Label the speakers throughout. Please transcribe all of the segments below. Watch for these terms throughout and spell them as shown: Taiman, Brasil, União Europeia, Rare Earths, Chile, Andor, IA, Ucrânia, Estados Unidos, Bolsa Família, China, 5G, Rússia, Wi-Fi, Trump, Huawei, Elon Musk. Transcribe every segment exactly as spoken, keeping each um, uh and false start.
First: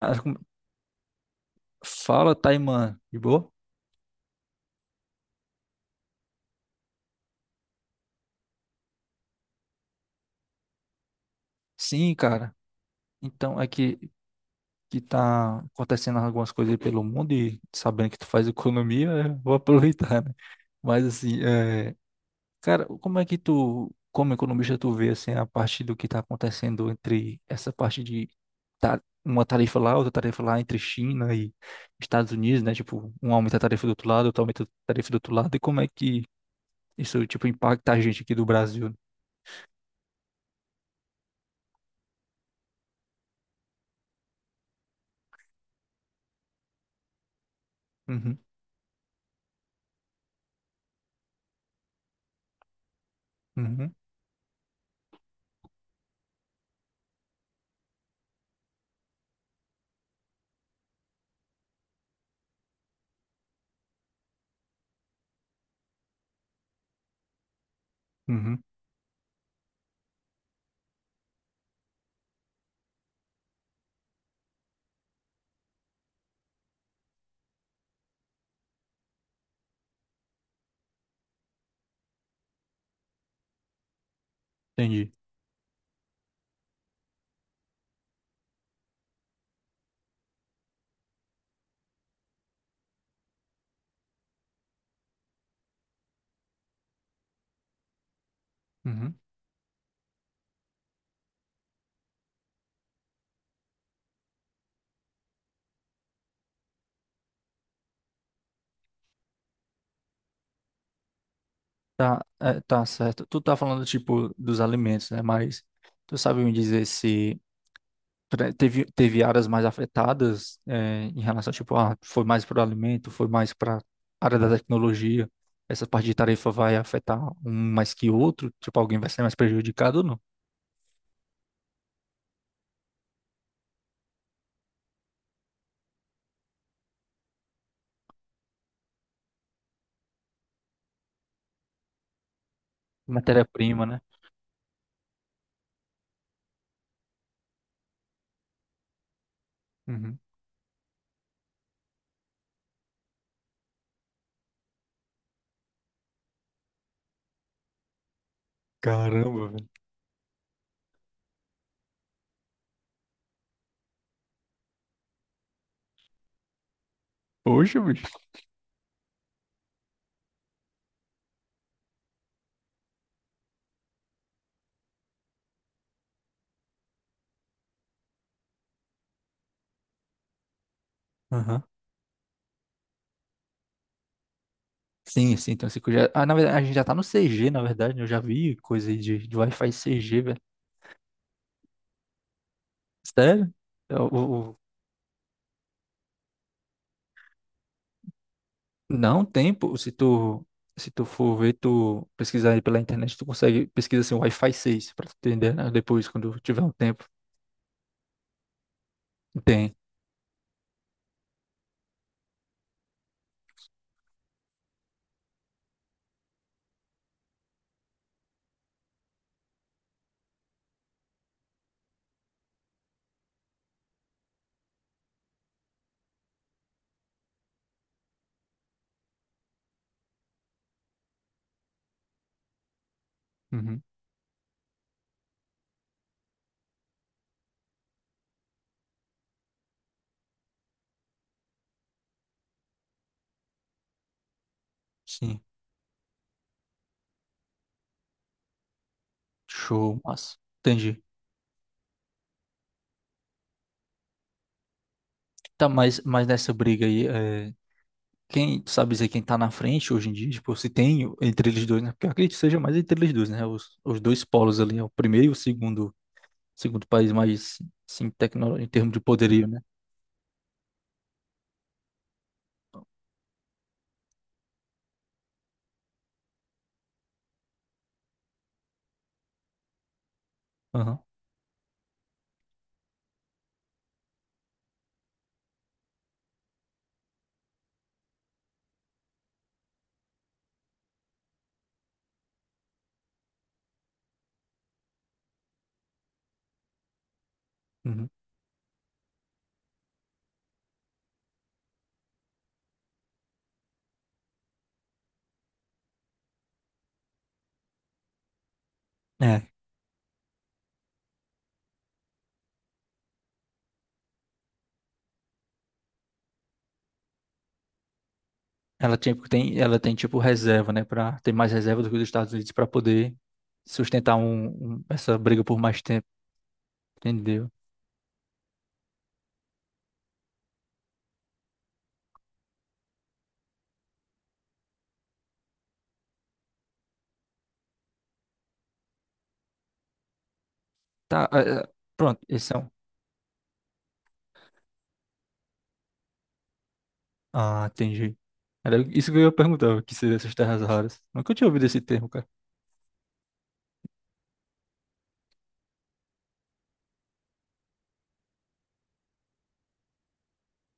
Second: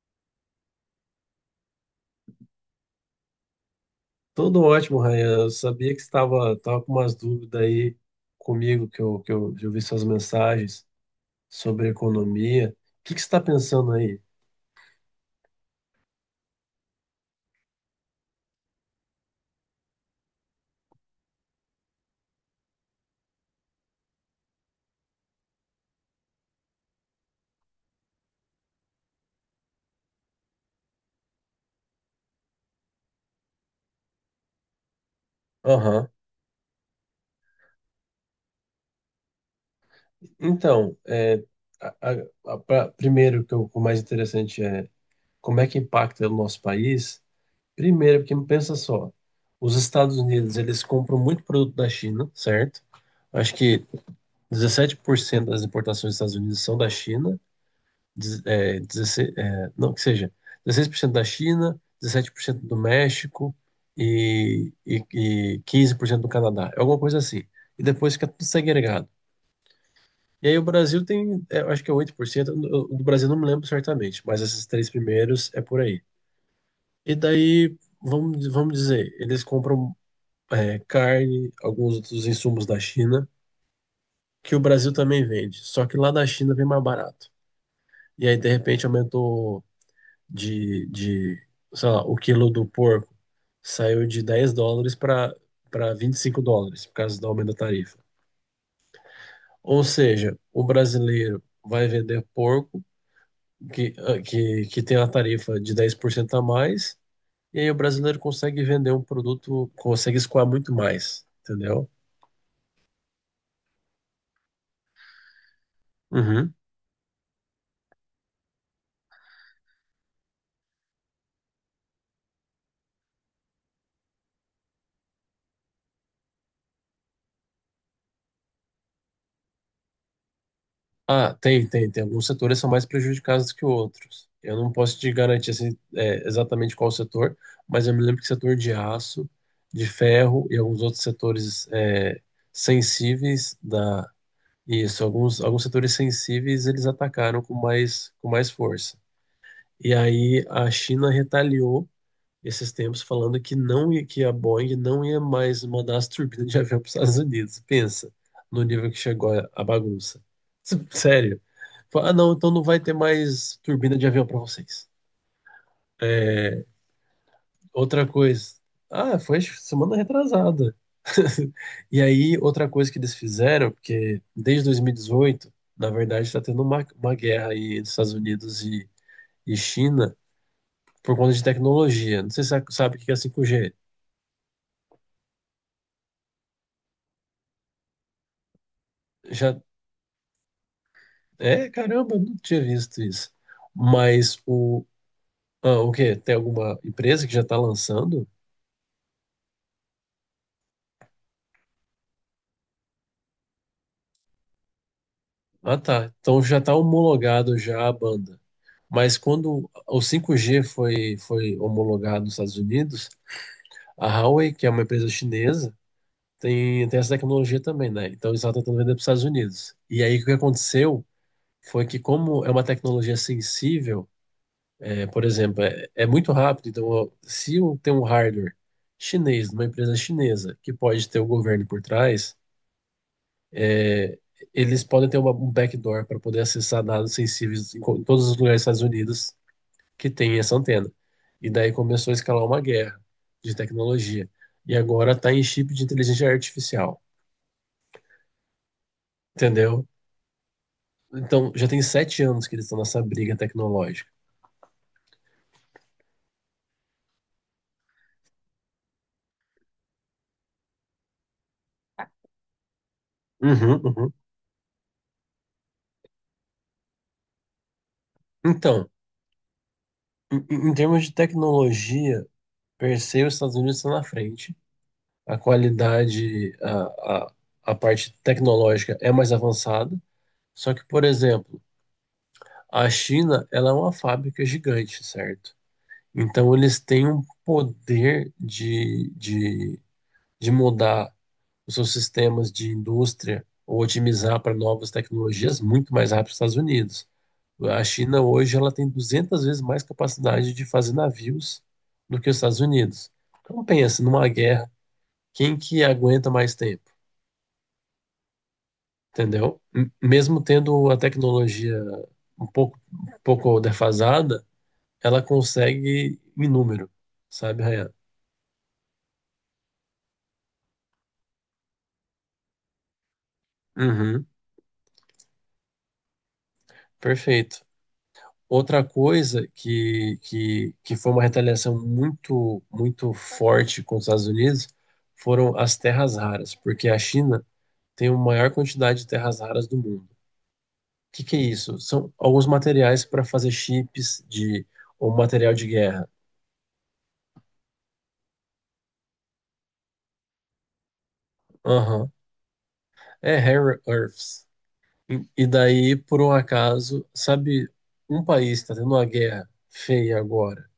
Speaker 1: Acho que- Fala, Taiman, de boa?
Speaker 2: Tudo ótimo, Ryan. Eu sabia que você estava tava com umas dúvidas aí comigo, que eu, que eu, eu vi suas mensagens sobre
Speaker 1: Sim, cara.
Speaker 2: economia. O que, que você está
Speaker 1: Então, é
Speaker 2: pensando
Speaker 1: que,
Speaker 2: aí?
Speaker 1: que tá acontecendo algumas coisas aí pelo mundo e sabendo que tu faz economia, eu vou aproveitar, né? Mas assim, é... cara, como é que tu, como economista, tu vê assim, a parte do que tá acontecendo entre essa parte de ta- uma tarifa lá, outra tarifa lá entre China e Estados Unidos, né? Tipo, um aumenta a tarifa do outro lado, outro aumenta a tarifa do outro lado, e como é
Speaker 2: Aham.
Speaker 1: que isso, tipo, impacta a gente aqui do Brasil?
Speaker 2: Então, é, a- a- a- pra- primeiro, que eu- o mais interessante é como é que impacta o nosso país. Primeiro, porque
Speaker 1: Uhum,
Speaker 2: pensa só, os Estados Unidos, eles compram muito produto da China, certo? Acho que
Speaker 1: uhum,
Speaker 2: dezessete por cento das importações dos Estados Unidos são da China. dez- é, dezesseis, é, não, que seja, dezesseis por cento da China, dezessete por cento do México e, e, e quinze por cento do Canadá. É alguma coisa assim. E depois fica tudo
Speaker 1: uhum.
Speaker 2: segregado. E aí o Brasil tem, é, eu acho que é oito por cento, eu- do Brasil não me lembro certamente, mas esses três primeiros é por aí. E daí, vamos, vamos dizer, eles compram é, carne, alguns outros insumos da China, que o Brasil
Speaker 1: Entendi.
Speaker 2: também vende, só que lá da China vem mais barato. E aí, de repente, aumentou de, de, sei lá, o quilo do porco saiu de dez dólares para para vinte e cinco dólares por causa do aumento da tarifa.
Speaker 1: Uhum.
Speaker 2: Ou seja, o brasileiro vai vender porco que, ah, que, que tem a tarifa de dez por cento a mais, e aí o brasileiro consegue vender um produto, consegue escoar muito mais, entendeu?
Speaker 1: Tá, é, tá certo. Tu tá falando, tipo, dos alimentos, né? Mas tu sabe me
Speaker 2: Uhum.
Speaker 1: dizer se pre- teve, teve áreas mais afetadas, é, em relação, tipo, ah, foi mais para o alimento, foi mais para área da tecnologia. Essa parte de tarefa vai afetar um mais que outro? Tipo, alguém vai ser mais prejudicado ou não?
Speaker 2: Ah, tem, tem, tem. Alguns setores são mais prejudicados que outros. Eu não posso te garantir assim, é, exatamente qual setor, mas eu me lembro que setor de aço, de ferro e alguns outros setores é, sensíveis
Speaker 1: Matéria-prima, né?
Speaker 2: da... Isso, alguns, alguns setores sensíveis eles atacaram com mais, com mais força. E
Speaker 1: Uhum.
Speaker 2: aí a China retaliou esses tempos falando que não ia, que a Boeing não ia mais mandar as turbinas de avião para os Estados Unidos. Pensa no nível que chegou a
Speaker 1: Caramba,
Speaker 2: a
Speaker 1: velho.
Speaker 2: bagunça. S- Sério. Fala, ah, não, então não vai ter mais turbina de avião para vocês.
Speaker 1: Poxa,
Speaker 2: Outra
Speaker 1: bicho.
Speaker 2: coisa. Ah, foi semana retrasada. E aí, outra coisa que eles fizeram, porque desde dois mil e dezoito, na verdade, está tendo uma, uma guerra aí entre Estados Unidos e, e China por conta de
Speaker 1: Aham.
Speaker 2: tecnologia. Não sei se você sabe o que é cinco G.
Speaker 1: Sim, sim, então cinco G. é- Ah, na verdade, a gente já tá no C G, na verdade, né? Eu já vi coisa aí de, de
Speaker 2: Já,
Speaker 1: Wi-Fi C G, velho.
Speaker 2: é, caramba, eu não tinha visto isso.
Speaker 1: Sério? É,
Speaker 2: Mas
Speaker 1: O, o-
Speaker 2: o. Ah, o quê? Tem alguma empresa que já está lançando?
Speaker 1: Não tem, pô. Se tu, se tu for ver, tu pesquisar aí pela internet, tu consegue pesquisar assim, Wi-Fi seis pra tu entender, né?
Speaker 2: Ah,
Speaker 1: Depois,
Speaker 2: tá.
Speaker 1: quando
Speaker 2: Então já
Speaker 1: tiver um
Speaker 2: está
Speaker 1: tempo.
Speaker 2: homologado já a banda. Mas quando
Speaker 1: Tem.
Speaker 2: o cinco G foi, foi homologado nos Estados Unidos, a Huawei, que é uma empresa chinesa, tem, tem essa tecnologia também, né? Então eles estavam tentando vender para os Estados Unidos. E aí o que aconteceu foi que, como é uma tecnologia sensível, é, por exemplo, é, é muito rápido. Então, ó, se um, tem um hardware chinês, numa empresa chinesa, que pode ter o governo por trás,
Speaker 1: Uhum.
Speaker 2: é, eles podem ter uma, um backdoor para poder acessar dados sensíveis em, co- em todos os lugares dos Estados Unidos que tem essa antena. E daí começou a escalar uma guerra de tecnologia. E agora está em
Speaker 1: Sim.
Speaker 2: chip de inteligência artificial, entendeu?
Speaker 1: Show, massa. Entendi.
Speaker 2: Então, já tem sete anos que eles estão nessa briga tecnológica.
Speaker 1: Tá, mas, mas nessa briga aí, é, quem, tu sabe dizer quem tá na frente hoje em dia? Tipo, se tem o- entre eles dois, né? Porque eu acredito que seja mais entre eles dois, né? Os,
Speaker 2: Uhum,
Speaker 1: os
Speaker 2: uhum.
Speaker 1: dois polos ali, é o primeiro e o segundo, segundo país mais, sim, tecno, em
Speaker 2: Então,
Speaker 1: termos de poderio, né?
Speaker 2: em, em em termos de tecnologia, percebo, os Estados Unidos estão na frente. A qualidade, a, a, a parte tecnológica é mais avançada. Só que,
Speaker 1: Aham,
Speaker 2: por exemplo, a China, ela é uma fábrica gigante, certo? Então, eles têm um poder de, de, de mudar os seus sistemas de indústria ou otimizar para novas tecnologias muito mais rápido que os Estados Unidos. A
Speaker 1: uhum.
Speaker 2: China hoje ela tem duzentas vezes mais capacidade de fazer navios do que os Estados Unidos. Então pensa numa guerra quem que aguenta mais tempo,
Speaker 1: É,
Speaker 2: entendeu? M- Mesmo tendo a tecnologia um pouco, um pouco defasada, ela consegue em número, sabe, Rayan?
Speaker 1: ela tem, tem, ela tem tipo reserva, né? Pra, tem mais reserva do que os Estados Unidos para poder sustentar
Speaker 2: Uhum,
Speaker 1: um, um- essa briga por mais tempo, entendeu?
Speaker 2: perfeito. Outra coisa que, que, que foi uma retaliação muito, muito forte com os Estados Unidos foram as terras raras, porque a China tem a maior quantidade de terras raras do mundo. O que
Speaker 1: Tá,
Speaker 2: que é
Speaker 1: é, é,
Speaker 2: isso? São
Speaker 1: pronto,
Speaker 2: alguns
Speaker 1: esses são.
Speaker 2: materiais para fazer chips de ou material de guerra.
Speaker 1: Ah, entendi. Era isso que eu ia perguntar, o que seria essas terras raras. Nunca tinha ouvido esse termo, cara.
Speaker 2: É Rare Earths. E, e daí, por um acaso, sabe, um país está tendo uma guerra feia agora,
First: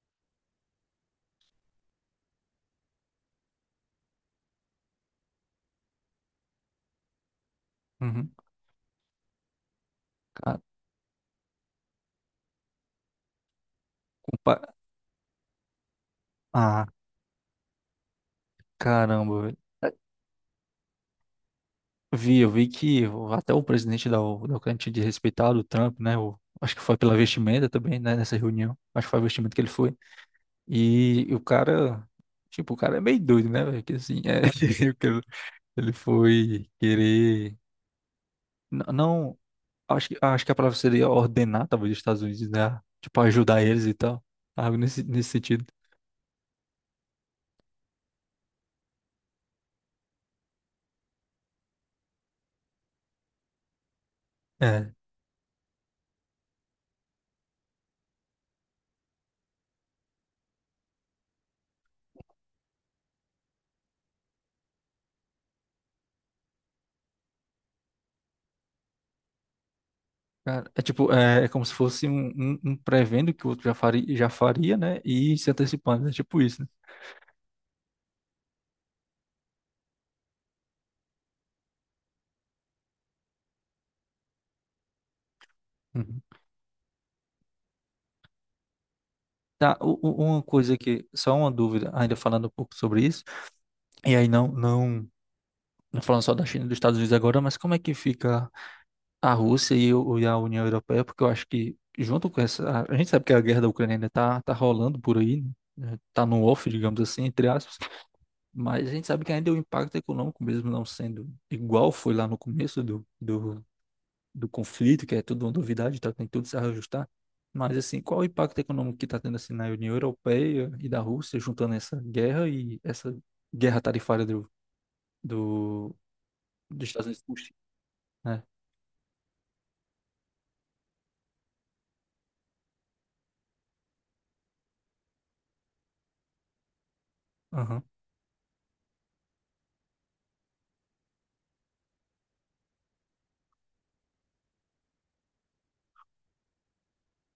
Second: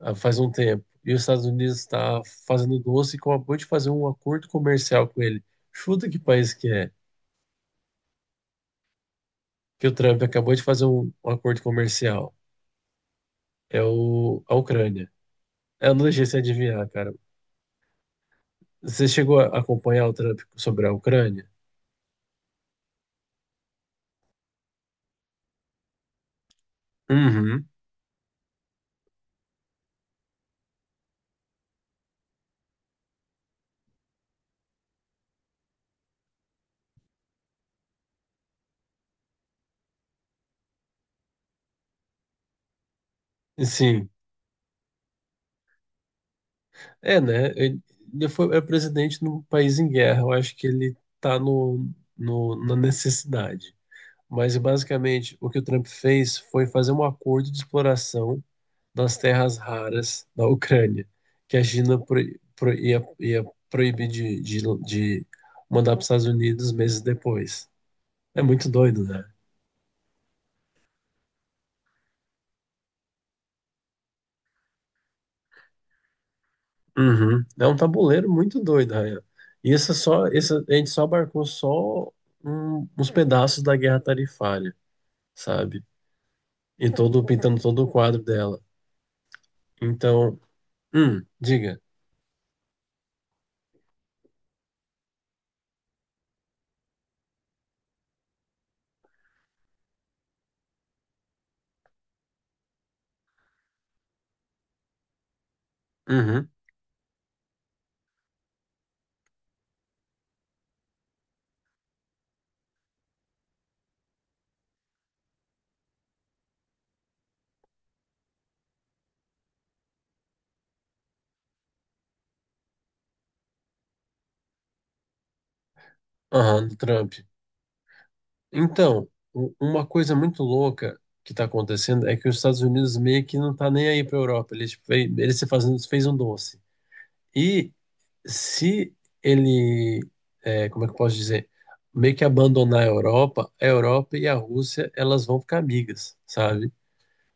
Speaker 2: ah, faz um tempo, e os Estados Unidos está fazendo doce e acabou de fazer um acordo comercial com ele. Chuta que país que é,
Speaker 1: Uhum.
Speaker 2: que o Trump acabou
Speaker 1: Ca-
Speaker 2: de fazer um, um acordo comercial. É
Speaker 1: o
Speaker 2: o, a
Speaker 1: pa-
Speaker 2: Ucrânia. Eu não deixei você
Speaker 1: Ah,
Speaker 2: adivinhar, cara. Você chegou
Speaker 1: caramba, velho.
Speaker 2: a
Speaker 1: É,
Speaker 2: acompanhar o Trump sobre a Ucrânia?
Speaker 1: Vi, eu vi que o- até o presidente da, U- da Ucrânia tinha de respeitar o Trump, né? O, acho que foi pela
Speaker 2: Uhum.
Speaker 1: vestimenta também, né? Nessa reunião. Acho que foi a vestimenta que ele foi. E, e o cara, tipo, o cara é meio doido, né, velho? Que assim, é, ele ele foi querer. n- Não, Acho que, acho que a palavra seria ordenar, talvez, os Estados Unidos, né? Tipo, ajudar eles e
Speaker 2: Sim.
Speaker 1: tal. Algo nesse, nesse sentido.
Speaker 2: É, né? Ele ele foi, é presidente num país em guerra. Eu acho que ele tá no, no- na necessidade. Mas,
Speaker 1: É.
Speaker 2: basicamente, o que o Trump fez foi fazer um acordo de exploração das terras raras da Ucrânia, que a China pro, pro, ia, ia proibir de, de, de mandar para os Estados Unidos meses depois. É muito doido, né?
Speaker 1: Cara, é tipo, é, é como se fosse um, um, um prevendo que o outro já faria, já faria, né? E se antecipando. É tipo isso, né?
Speaker 2: Uhum. É um tabuleiro muito doido, Ryan. E essa só, isso, a gente só abarcou só um- uns pedaços da guerra tarifária. Sabe?
Speaker 1: Uhum.
Speaker 2: E todo pintando todo o quadro dela.
Speaker 1: Tá, u- u-
Speaker 2: Então,
Speaker 1: uma coisa que,
Speaker 2: hum,
Speaker 1: só uma
Speaker 2: diga.
Speaker 1: dúvida, ainda falando um pouco sobre isso. E aí não, não, não falando só da China e dos Estados Unidos agora, mas como é que fica a Rússia e, o- e a União Europeia, porque eu acho que, junto com essa. A gente sabe que a guerra da Ucrânia ainda tá, tá rolando por aí, né? Tá no
Speaker 2: Uhum,
Speaker 1: off, digamos assim, entre aspas. Mas a gente sabe que ainda o impacto econômico, mesmo não sendo igual foi lá no começo do, do, do conflito, que é tudo uma novidade, tá? Tem tudo que se ajustar. Mas, assim, qual o impacto econômico que está tendo assim, na União Europeia e da Rússia, juntando essa guerra e essa guerra tarifária do, do,
Speaker 2: aham, do
Speaker 1: dos Estados
Speaker 2: Trump.
Speaker 1: Unidos com o Chile, né?
Speaker 2: Então, u- uma coisa muito louca que tá acontecendo é que os Estados Unidos meio que não tá nem aí pra Europa. Ele fez, ele se fazendo, fez um doce. E
Speaker 1: Aham,
Speaker 2: se ele, é, como é que eu posso dizer? Meio que abandonar a Europa, a Europa e a Rússia, elas vão ficar amigas, sabe?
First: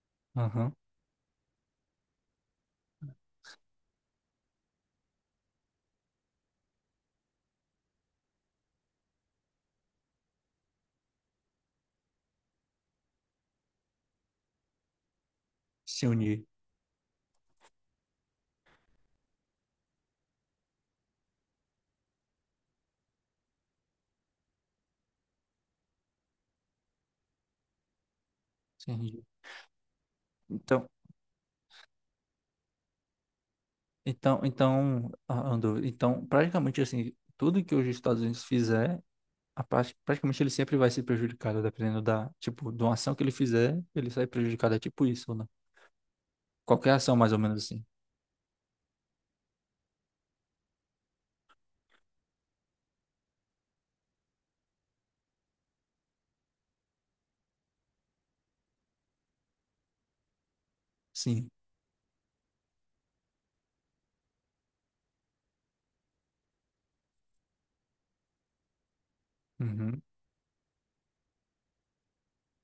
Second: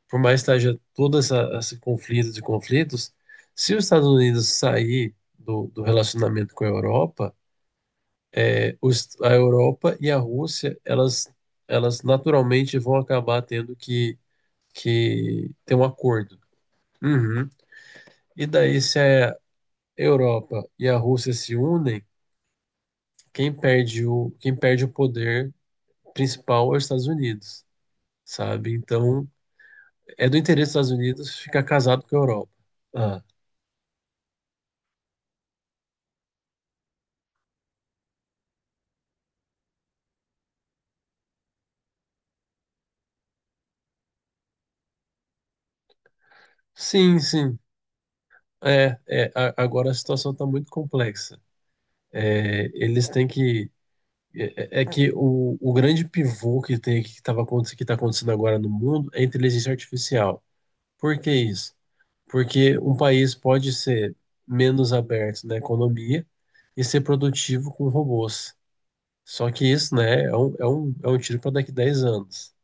Speaker 2: Por mais que
Speaker 1: aham.
Speaker 2: haja todo essa, esse conflito de conflitos, se os Estados Unidos sair do, do relacionamento com a Europa, é, os, a Europa e a Rússia, elas, elas naturalmente vão acabar tendo que, que ter um
Speaker 1: Se
Speaker 2: acordo.
Speaker 1: unir.
Speaker 2: Uhum. E daí, se a Europa e a Rússia se unem, quem perde o, quem perde o poder principal é os Estados Unidos, sabe?
Speaker 1: Sim.
Speaker 2: Então, é do interesse dos
Speaker 1: Então,
Speaker 2: Estados Unidos ficar casado com a Europa. Ah.
Speaker 1: então, então, ah, Andor, então, praticamente assim, tudo que os Estados Unidos fizer, a parte- praticamente ele sempre vai ser prejudicado, dependendo da, tipo, de uma ação que ele fizer, ele sai prejudicado, é tipo isso, né? Qualquer ação,
Speaker 2: Sim,
Speaker 1: mais ou
Speaker 2: sim.
Speaker 1: menos assim.
Speaker 2: É, é, a- agora a situação está muito complexa. É, eles têm que. É, é é que o, o grande pivô que tem que estava que está acontecendo agora no mundo é a inteligência artificial. Por que
Speaker 1: Sim.
Speaker 2: isso? Porque um país pode ser menos aberto na economia e ser produtivo com robôs. Só que isso,
Speaker 1: Uhum.
Speaker 2: né, é um, é um, é um tiro para daqui a dez anos.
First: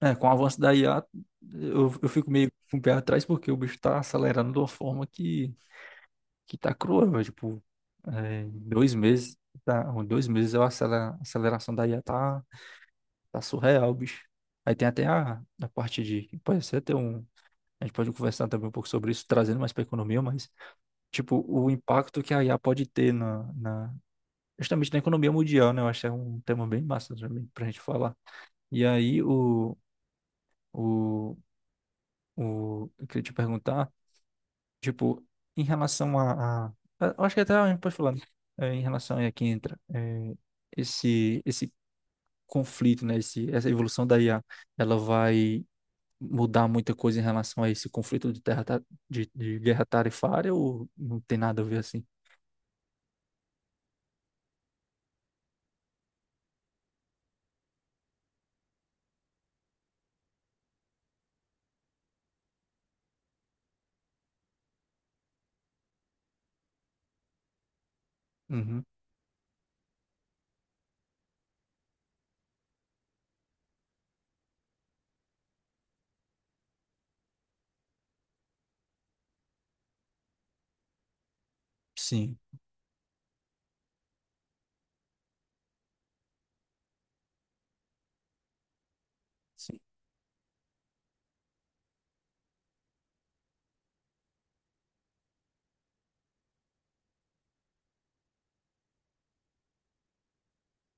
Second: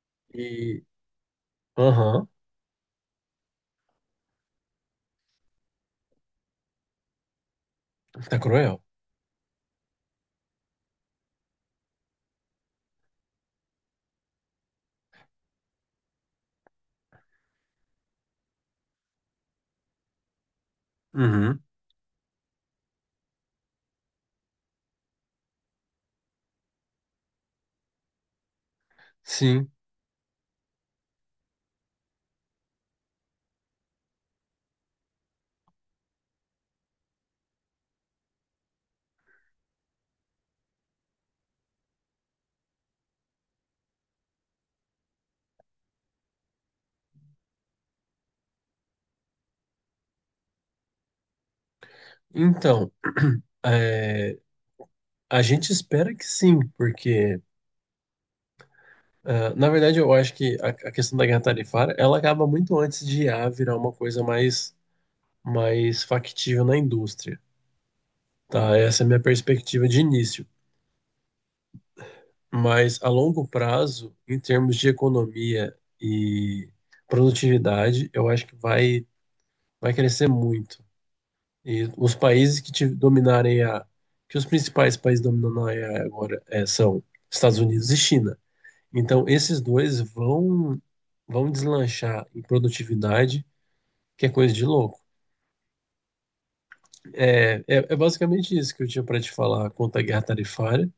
Speaker 1: É, com o avanço da
Speaker 2: E.
Speaker 1: I A, eu, eu
Speaker 2: Aham,
Speaker 1: fico meio com o pé atrás, porque o bicho tá acelerando de uma forma que, que tá cruel, é, tipo,
Speaker 2: tá
Speaker 1: é, em
Speaker 2: cruel.
Speaker 1: dois meses, tá, em dois meses a acelera- aceleração da I A tá tá surreal, bicho. Aí tem até a, a parte de. Pode ser até um. A gente pode conversar também um pouco sobre isso, trazendo mais para economia, mas, tipo,
Speaker 2: Uhum,
Speaker 1: o impacto que a I A pode ter na, na, justamente na economia mundial, né? Eu acho que é um tema bem massa também para a gente falar. E aí,
Speaker 2: sim.
Speaker 1: o, o, o, eu queria te perguntar, tipo, em relação a, a- eu acho que até a gente pode falar, né? É, em relação a quem entra, é, esse, esse conflito, né? Esse, essa evolução da I A, ela vai mudar muita coisa em relação a esse conflito de, terra, ta- de, de guerra tarifária ou não tem nada a ver assim?
Speaker 2: Então. é, A gente espera que sim, porque, ah, na verdade, eu acho que a, a questão da guerra tarifária, ela acaba muito antes de I A virar uma coisa mais, mais factível na indústria, tá?
Speaker 1: Uhum.
Speaker 2: Essa é a minha perspectiva de início. Mas, a longo prazo, em termos de economia e produtividade, eu acho que vai, vai crescer muito. E os
Speaker 1: Sim,
Speaker 2: países que te dominarem a... que os principais países dominando a I A agora é, são Estados Unidos e China. Então, esses
Speaker 1: sim.
Speaker 2: dois vão vão deslanchar em produtividade, que é coisa de louco. É, é, é basicamente isso que eu tinha para te falar quanto à guerra tarifária.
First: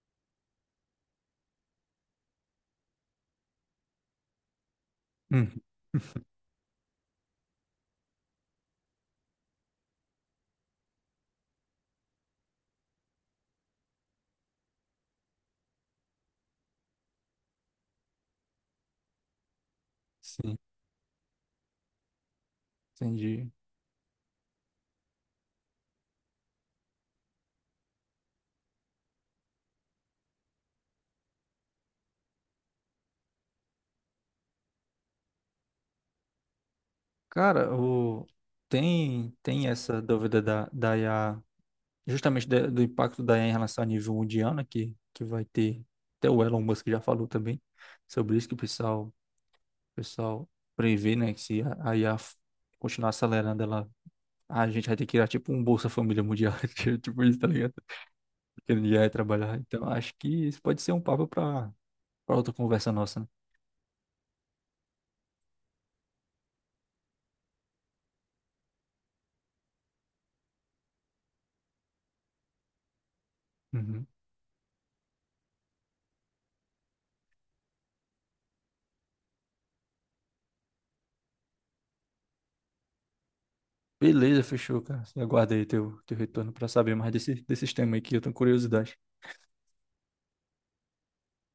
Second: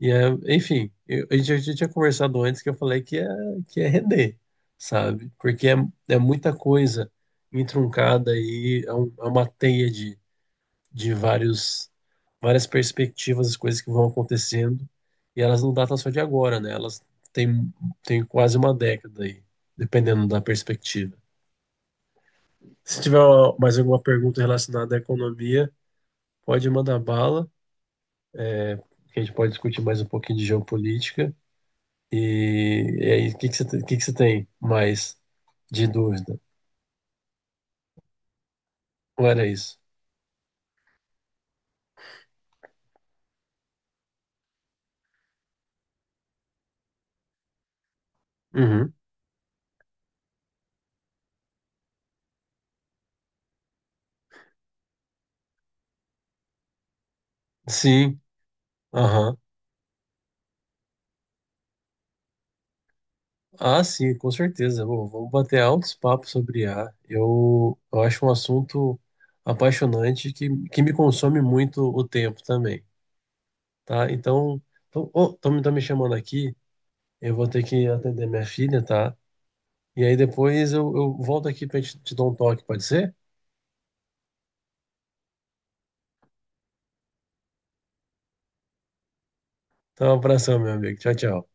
Speaker 2: E é, enfim, eu, a gente já já tinha conversado antes que eu falei que é, que é render, sabe?
Speaker 1: Uhum.
Speaker 2: Porque é, é muita coisa entroncada aí, é, um- é uma teia de, de vários, várias perspectivas, as coisas que vão acontecendo, e elas não datam só de agora, né? Elas têm, têm quase uma década aí, dependendo da
Speaker 1: Sim,
Speaker 2: perspectiva. Se tiver
Speaker 1: entendi.
Speaker 2: uma- mais alguma pergunta relacionada à economia, pode mandar bala, que a gente pode discutir mais um pouquinho de geopolítica. E, e aí, o que que você, tem- o que que você tem mais de dúvida?
Speaker 1: Cara, o...
Speaker 2: Ou
Speaker 1: tem,
Speaker 2: era
Speaker 1: tem
Speaker 2: isso?
Speaker 1: essa dúvida da, da I a justamente da- do impacto da I A em relação ao nível mundial, né, que, que vai ter, até o Elon Musk já falou também sobre isso, que o
Speaker 2: Uhum.
Speaker 1: pessoal, o pessoal prevê, né, que se a a I A f- continuar acelerando, ela, a gente vai ter que criar tipo um Bolsa Família Mundial, tipo isso, tá ligado?
Speaker 2: Sim,
Speaker 1: Que ninguém vai
Speaker 2: aham.
Speaker 1: trabalhar. Então, acho que isso pode ser um papo para para outra conversa nossa, né?
Speaker 2: Ah, sim, com certeza. Bom, vamos bater altos papos sobre I A. Eu, eu acho um assunto apaixonante que, que me consome muito o tempo também,
Speaker 1: Uhum.
Speaker 2: tá? Então, tô, oh, tô, me- tô me chamando aqui, eu vou ter que atender minha filha, tá? E aí depois eu, eu volto aqui pra gente te dar um toque, pode ser?
Speaker 1: Beleza, fechou, cara. Aguarda aí teu, teu retorno para saber mais desse, desse tema aí que eu tenho curiosidade.
Speaker 2: Então, um abração, meu amigo. Tchau, tchau.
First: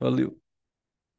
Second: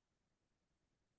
Speaker 1: Valeu.